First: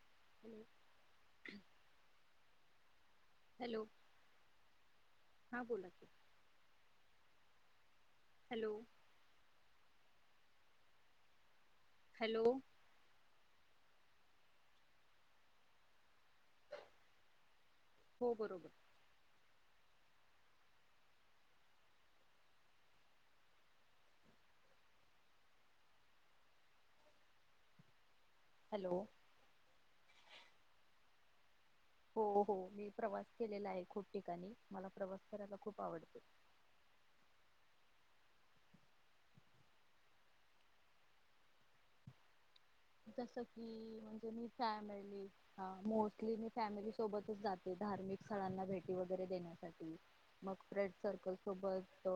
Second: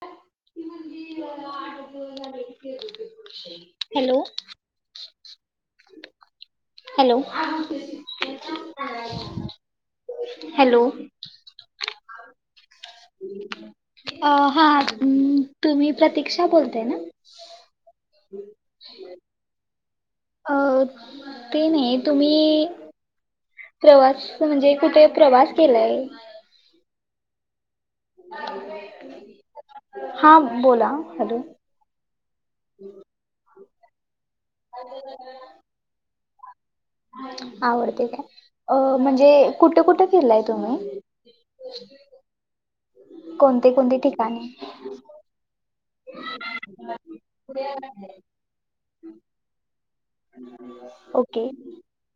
[inaudible] [unintelligible] Hello हां बोला की हॅलो. हॅलो. हॅलो. हॅलो अ हा तुम्ही प्रती प्रतीक्षा बोलताय ना? हो बरोबर अ ते नाही तुम्ही प्रवास म्हणजे कुठे प्रवास केलाय? हॅलो [unintelligible] हा बोला हॅलो. हो हो मी प्रवास केलेला आहे खूप ठिकाणी मला प्रवास करायला खूप आवडतो. आवडते काय अ म्हणजे कुठं कुठं फिरलाय तुम्ही? जसं कोणते कोणते कि म्हणजे मी ठिकाणी फ्मैली मिळली हा. मोस्टली मी फॅमिली सोबतच जाते धार्मिक स्थळांना भेटी वगैरे देण्यासाठी मग फ्रेंड सर्कल ओके सोबत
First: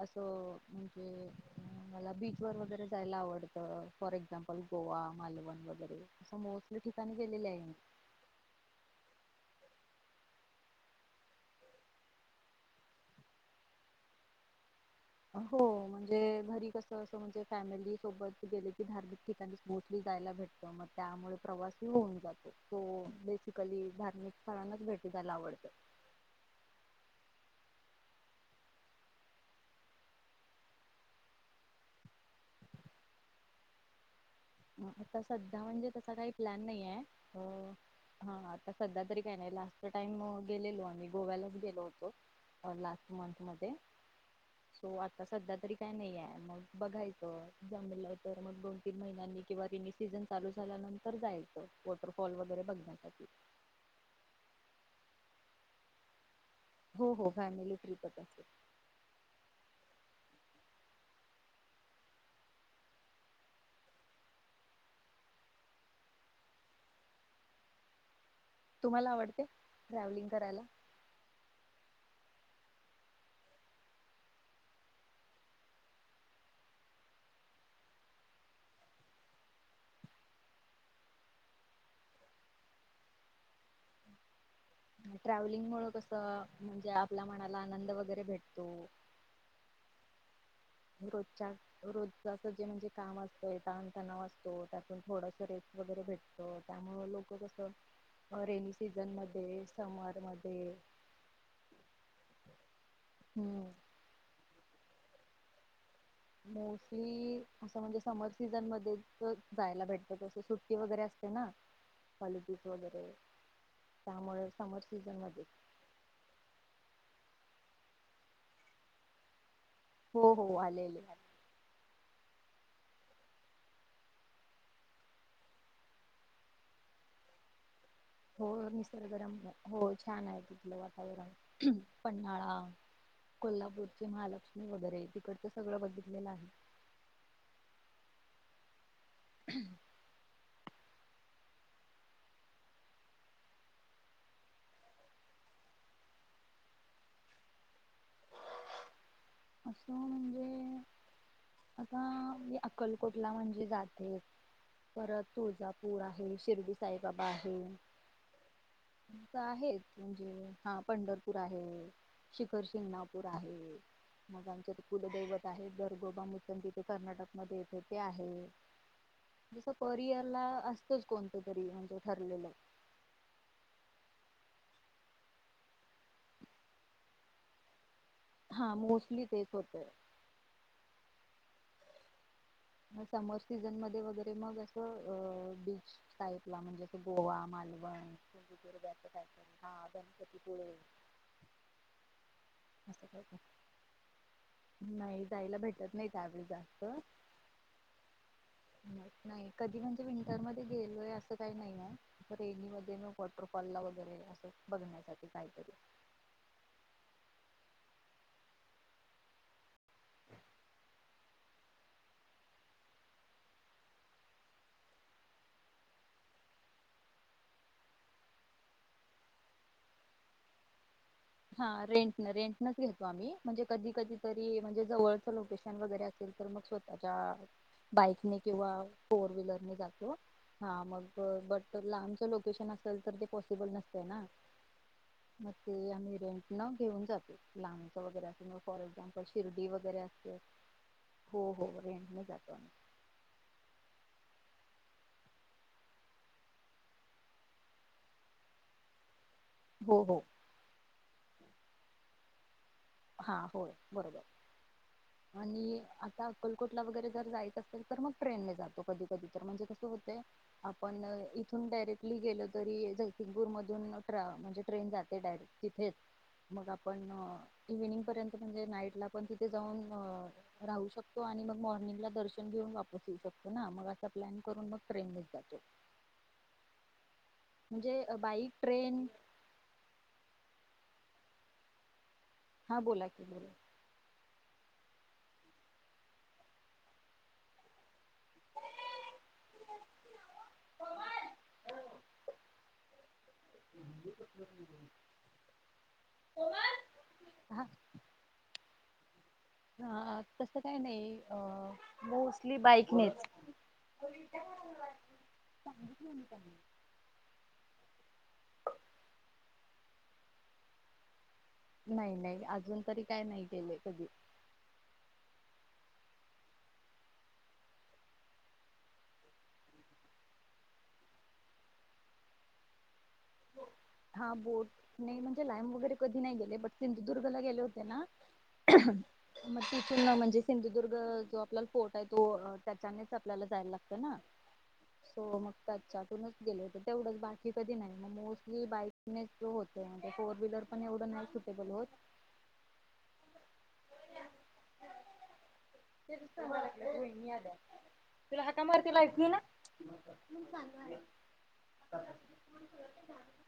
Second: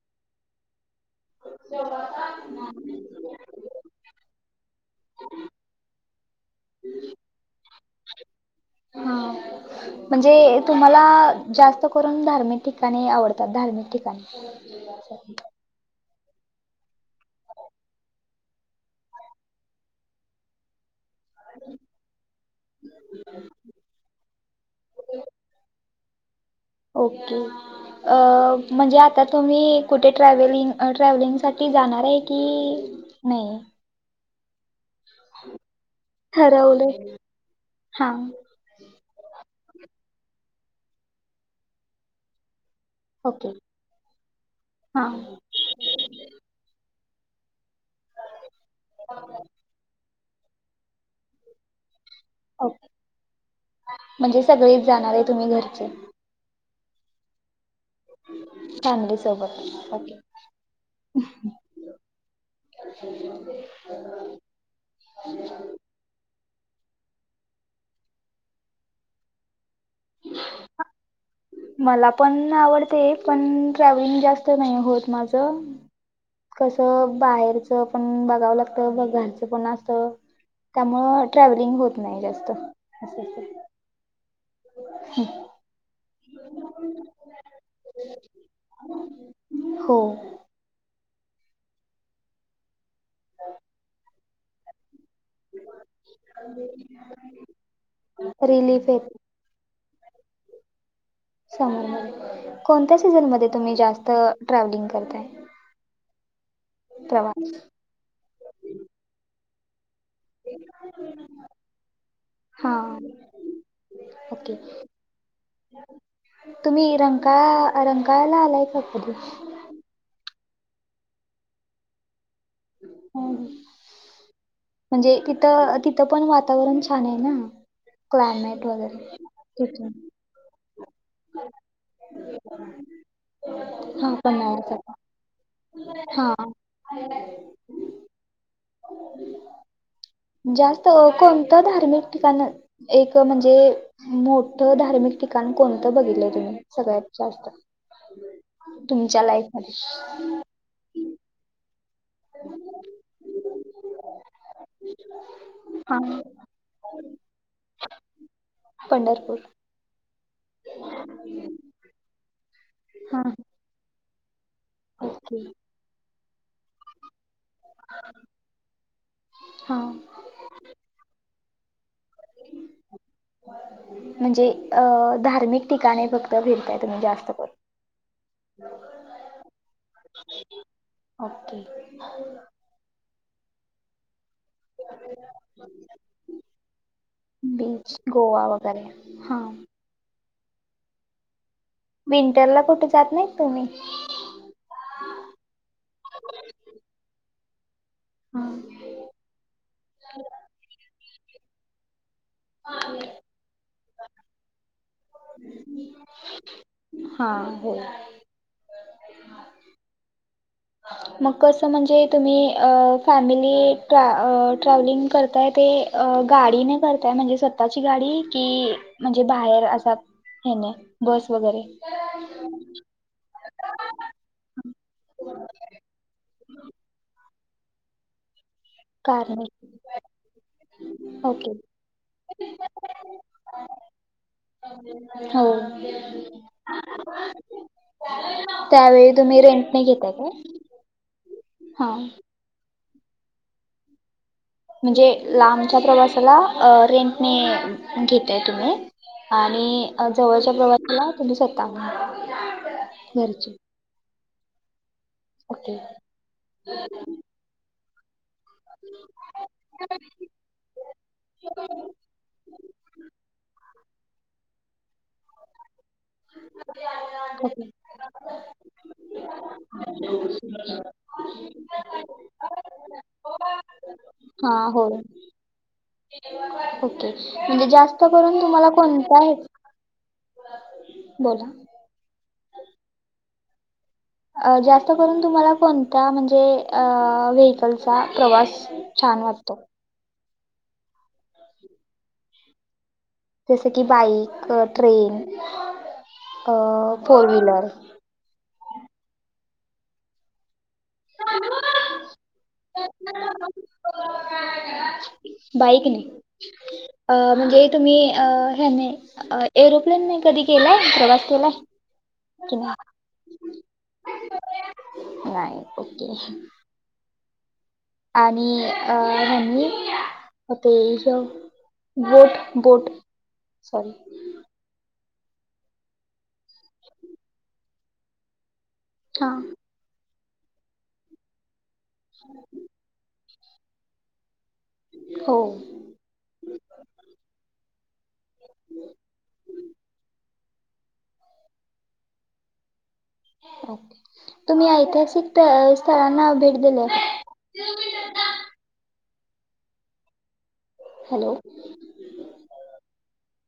असं मला बीच वर वगैरे जायला आवडतं फॉर एक्झाम्पल. गोवा मालवण वगैरे अस मोस्टली ठिकाणी गेलेले आहे मी. म्हणजे तुम्हाला जास्त करून धार्मिक ठिकाणी आवडतात धार्मिक ठिकाणी? हो म्हणजे घरी कसं असं म्हणजे फॅमिली सोबत गेले की धार्मिक ठिकाणी मोस्टली जायला भेटतं मग त्यामुळे प्रवासही होऊन जातो तो बेसिकली धार्मिक स्थळांनाच भेटी जायला आवडत ओके अ म्हणजे आता तुम्ही कुठे ट्रॅव्हलिंगसाठी जाणार आहे की नाही? आता सध्या म्हणजे तसा काही प्लॅन नाही ठरवलं आहे हा आता सध्या तरी काही नाही लास्ट टाईम गेलेलो आणि गोव्यालाच गेलो होतो. लास्ट मंथ ओके मध्ये सो हा आता सध्या तरी काय नाही आहे मग बघायचं जमलेलं तर मग दोन तीन महिन्यांनी किंवा तिनी सीझन चालू झाल्यानंतर जायलच रफॉल वगैरे ओके बघण्यासाठी म्हणजे सगळेच जाणार तुम्ही घरचे हो हो फॅमिली ट्रिपच असते फॅमिली सोबत तुम्हाला आवडते ट्रॅव्हलिंग करायला मला पण आवडते पण ट्रॅव्हलिंग जास्त नाही होत माझ कसं बाहेरचं पण बघावं लागतं घरचं पण असत त्यामुळं ट्रॅव्हलिंग होत नाही जास्त असं ट्रॅव्हलिंग मुळून कसं म्हणजे आपल्या मनाला आनंद वगैरे भेटतो हो रोजच्या रोज अस जे म्हणजे कामचमचा ताण ताना तो [unintelligible] थोडस रेट वगैरे भेटत त्यामुळे लोक कस रेनी रिलीफ येत सीझन मध्ये समर मधे - कोणत्या सीझन मधे हम्म तुम्ही जास्त ट्रॅव्हलिंग करता? ते मोस्टली -असं म्हणजे समर सीझनमध्ये- जायला भेट- कस सुट्टी वगैरे असते ना? कॉलजेस हा वगैरे त्यामुळे ओके समर सीझन मध्ये. का रंंकाळाला आलायत का कधी? हो हो आलेलेले. ह. म्हणजे तिथं, तिथं पण वातावरण छान आहे ना? हो. क्लायमेट वगैरे निसर्गरम्य. हो तिथून छान आहे तिथलं वातावरण पन्हाळा कोल्हापूरची हा महालक्ष्मी पन्हाळ्याचा वगैरे तिकडच सगळ बघितलेलं हा आहे. हो. हम्म. जास्त कोणतं धार्मिक ठिकाण, एक म्हणजे मोठ धार्मिक ठिकाण कोणतं बघितलं तुम्ही सगळ्यात जास्त? च्या असं म्हणजे लाईफमध्ये - आता मी अक्कलकोटला म्हणजे जाते. परत हा तुळजापूर आहे, शिर्डी साईबाबा आहे. पंढरपूर आहे- हा पंढरपूर आहे. - श खर हा शिंगणापूर आहे. मग आमच्यात ओके कुलदैवत आहे दरगोबा- पण तिथे कर्नाटक- मध्ये येते ते आहे जस हा परिअर ला असतच कोणतं- करी म्हणजे - ठरलेलं. म्हणजे अ -धार्मिक ठिकाणी फक्त फिरता तुम्ही जास्त करून. हा मोस्टली तेच होतय. ओके. समर सीझन मध्ये वगैरे- ते मग असं अ -बीच टाईपला म्हणजें गोवा, बीच मालवण गोवा वगैरे सिंधूदुर्ग अस काय हा तरी- [unintelligible] मिन- असत नाही. जायला भेटत नाही त्यावेळी जास्त- हा माहीत नाही. कधी म्हणजे विंटरमध्ये गेलोय अस- अस काही नाही ना? रेनीमध्ये म वॉटरफॉल ला वगैरे असं बघण्यासाठी काहीतरी- हा हो. मग कसं म्हणजे तुम्ही फॅमिली ट्रॅव्हलिंग करताय ते गाडीने करताय म्हणजे स्वतःची गाडी कि म्हणजे बाहेर अस हेन हा रेंट रेंट नच घेतो आम्ही म्हणजे कधी कधी तरी म्हणजे जवळ लोकेशन वगैरे असेल तर मग स्वतःच्या बाईकने किंवा फोर कारने व्हीलरने जातो हा मग ओके बट लांबच लोकेशन असेल तर ते पॉसिबल नसत ना हो मग ते आम्ही रेंट न घेऊन जाते लांबच वगैरे असेल तर फॉर त्यावेळी एक्झाम्पल तुम्ही शिर्डी रेंटने वगैरे घेताय असेल काय हो हो हा रेंट ने जातो आम्ही म्हणजे लांबच्या प्रवासाला रेंटने घेताय तुम्ही आणि हो हो जवळच्या प्रवासाला आणि सत्तावन हा होय बरोबर ओके आणि आता अक्कलकोटला वगैरे जर जायच असेल तर म ट्रेने जातो कधी कधी तर म्हणजे कसं होतय आपण इथून डायरेक्टली गेलो तरी जगसिंगपूर मधून आच्छा म्हणजे ट्रेन जाते डायरेक्ट तिथेच मग आपण ओके इव्हनिंग पर्यंत म्हणजे नाईटला पण तिथे जाऊन राहू शकतो आणि मग मॉर्निंगला दर्शन घेऊन वापरत त [inaudible] मग प्लॅन करून मग ट्रेननेच जातो ओक म्हणजे जास्त म्हणजे करून बाईक तुम्हाला ट्रेन कोणता हे बोला हा बोला की बोला जास्त करून तुम्हाला कोणत्या म्हणजे व्हीकलचा प्रवास छान वाटतो जस की बाईक ट्रेन अ फोर व्हीलर हा तस बाईकनेच बाईक नाही अ म्हणजे तुम्ही अ ह्याने एरोप्लेनने कधी केलाय प्रवास केला नाही नाही अजून तरी काय नाही केले कधी नाही ओके आणि अ हनी होते बोट बोट सॉरी हा बोट नाही म्हणजे लाईम वगैरे कधी नाही गेले बट सिंधुदुर्गला गेले होते ना हां म त सु ना म्हण ज सिंधुदुर्ग जो आपल्याला आहे तो त्या आपल्याला जायला लागत ना हो सो मग त्याच्च्यातूनच गेले होते तेवढंच बाकी कधी नाही मोस्टली बाईकने जो होते म्हे फोर व्हीलर पण एवढं नाही सुटेबल होत तुम्ही ऐतिहासिक स्थळांना भेट दिल्या का हो तुला हका मारती ला क ना हॅलो [unintelligible]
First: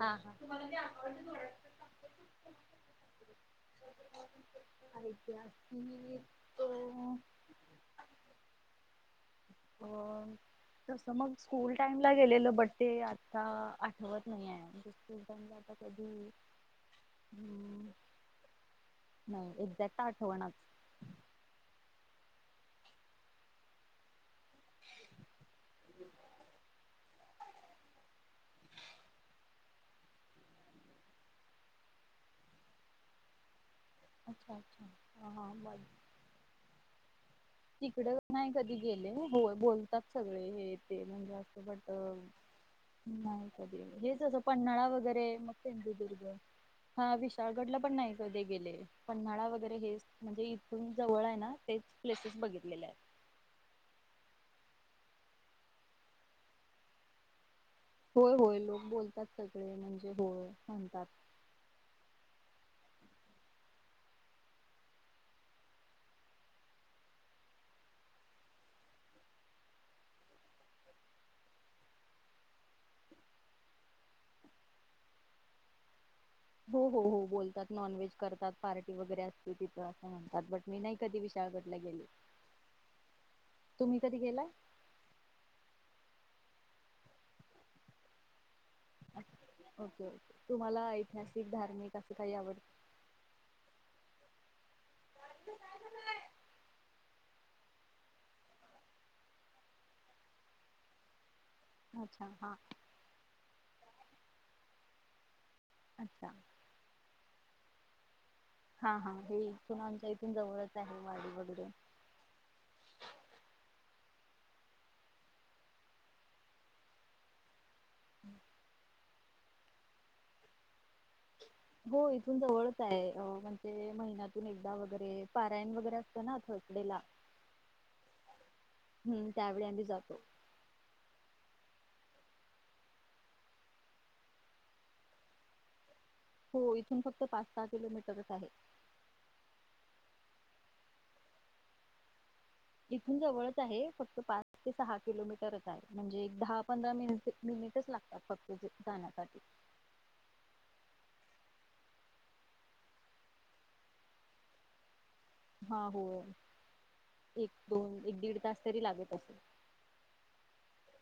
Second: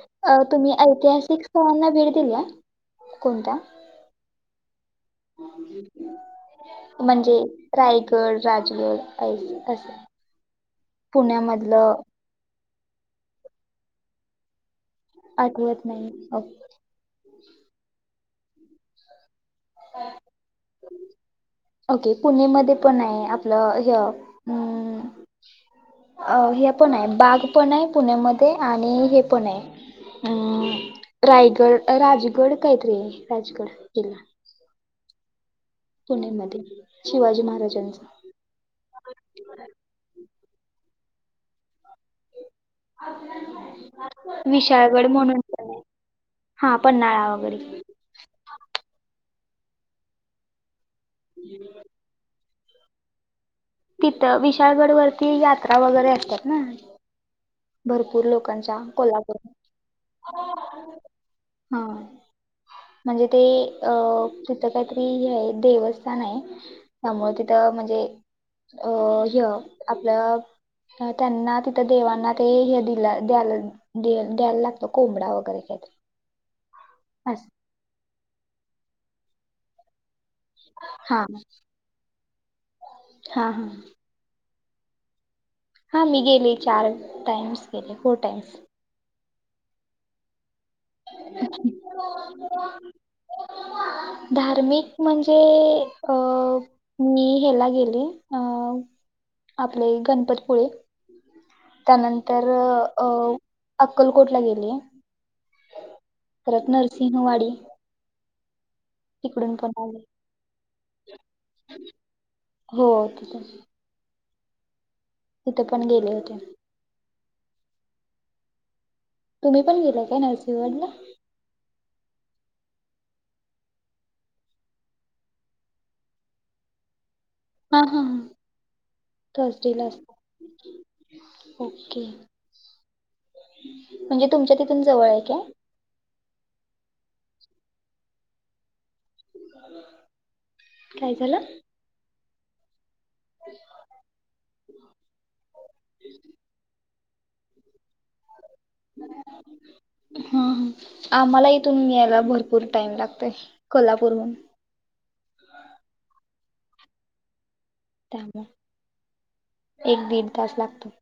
हा हा अ तुम्ही ऐतिहासिक स्थळांना भेट दिली कोणत्या ऐतिहासिक म्हणजे रायगड राजगड ऐस- असं तस मग स्कूल टाइम पुण्यामधलं ला गेलेल बडे आता होत नाही आहे आठवत तताकध नाही ओके हम् नाही एक्झॅक्ट आठवणच ओके पुणेमध्ये पण आहे आपलं हम् अ हे पण आहे बाग पण आहे पुण्यामध्ये आणि हे पण आहे अम रायगड राजगड काहीतरी राजगड अच्छा अच्छा ह हा ब पुणेमध्ये तिकड नाही कधी गेले बोलतात सगळे हे तेहुन जास्त वाट नाही कधी हेच असं पन्हाळा विशाळगड वगैरे म्हणून मग पण आहे सिंधुदुर्ग हा पन्हाळा वगैरे विशाळगडला पण नाही कधी गेले पन्हाळा वगैरे [unintelligible] तुम जवळ आहे ना तेच प्लेसेस बघितलेल्या हायत विशाळगड वरती यात्रा वगैरे असतात ना भरपूर होय होय लोकांच्या लोक बोलतात कोल्हापूर सगळे म्हणजे होय म्हणतात हा म्हणजे ते अं तिथं काहीतरी हे देवस्थान हाय त्यामुळे तिथ म्हणजे अ हे आपलं त्यांना तिथं देवांना हे दिला द्यायला द्यायला लागतं कोंबडा वगैरे काहीतरी हो हो हो अस बोलतात नॉन व्हेज करतात पार्टी वगैरे असते तिथं असं म्हण तातपट मी नाही कधी हा विशाळगडला गेले हा हा तुम्ही कधी गेलाय हा मी गेले चार टाइम्स गेले फोर टाइम्स ओके ओके मला ऐतिहासिक धार्मिक असं काही आवडत धार्मिक म्हणजे अ मी ह्याला गेली अ आपले गणपतीपुळे अच्छा त्यानंतर हा अ अक्कलकोट ला गेलेय अच्छा परत नरसिंहवाडी हा हा हे तिकडून पण इथुन आले. आमच्या इथुन जवळच आहे वाडी वगैरे हो तिथं तिथं पण गेले होते [inaudible] तुम्ही पण गेला काय नृसिंहवाडीला हो इथून जवळच आहे म्हणजे महिन्यातून एकदा वगैरे पारायण वगैरे असते ना थर्सडे ला हा हा हा त्यावेळी थर्सडे ला आम्ही अस जातो ओके म्हणजे तुमच्या तिथून जवळ हाय का हो इथून फक्त पाच सहा किलोमीटरच आहे काय झालं इथून जवळच आहे फक्त पाच ते सहा किलोमीटरच आहे म्हणजे एक दहा पंधरा मिनिट मिनिटच लाग आत्ता तुझे धान्यासाठी हा आम्हाला इथून यायला भरपूर टाईम लागतोय कोल्हापूरहून हा होय एक दोन एक दीड त्यामुळं तास तरी लागत असेल एक दीड तास लागतोय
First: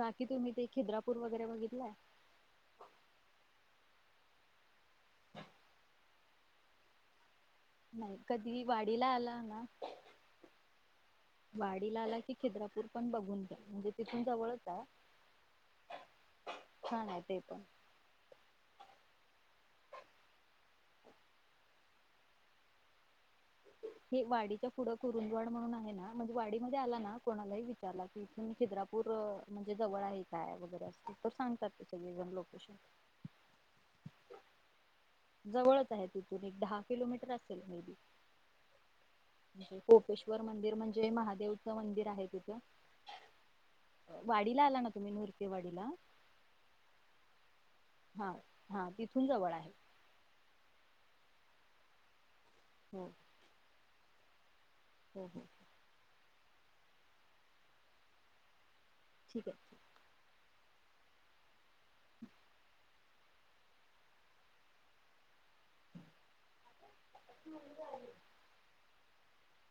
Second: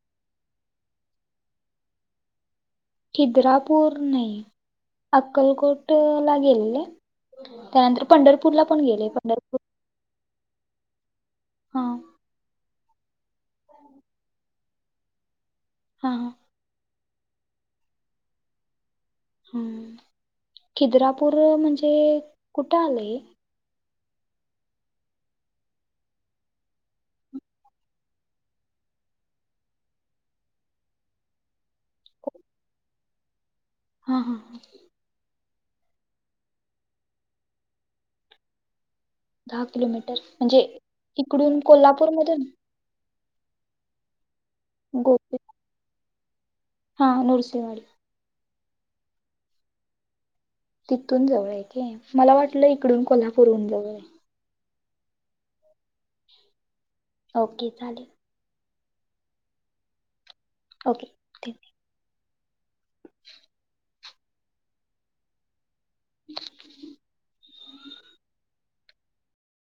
बाकी तुम्ही ते खिद्रापूर वगैरे बघितलंय खिद्रापूर नाही अक्कलकोट ला गेलेले त्यानंतर नाही पंढरपूर ला कधी पण वाडीला गेले आला पंढरपूर ना हा वाडीला आला की खिद्रापूर- पण बघ - [inaudible] म्हणजे तिथून जवळच आहे. हा -हा - छान आहे ते पण. हम्म खिद्रापूर म्हणजे कुठे आलंय हे? हे वाडीच्या पुढं कुरुंदवाड म्हणून आहे ना, म्हणजे वाडी मध्ये आला ना कोणालाही विचारला की, इथून खिद्रापूर म्हणजे जवळ आहे काय? वगैरे अस तर, सांगतात ते सगळेजण लोकेशन. हा -हा - जवळच आहे तिथून एक दहा किलोमीटर असेल मेदी दहा किलोमीटर कोपेश्वर मंदिर म्हणजे इकडून महादेवच मंदिर आहे. कोल्हापूरमधून तिथ [inaudible] वाडीला आला ना तुम्ही गोपी [unintelligible] वाडीला - [unintelligible] हा-हा तिथून जवळ आहे. तिथून जवळ आहे के मला वाट - आपलं इकडून कोल्हापूरहून जवळ आहे. हम्म हम्म ओके चालेल. ठीक आहे. ओके ठेवते. [inaudible] [inaudible] [inaudible]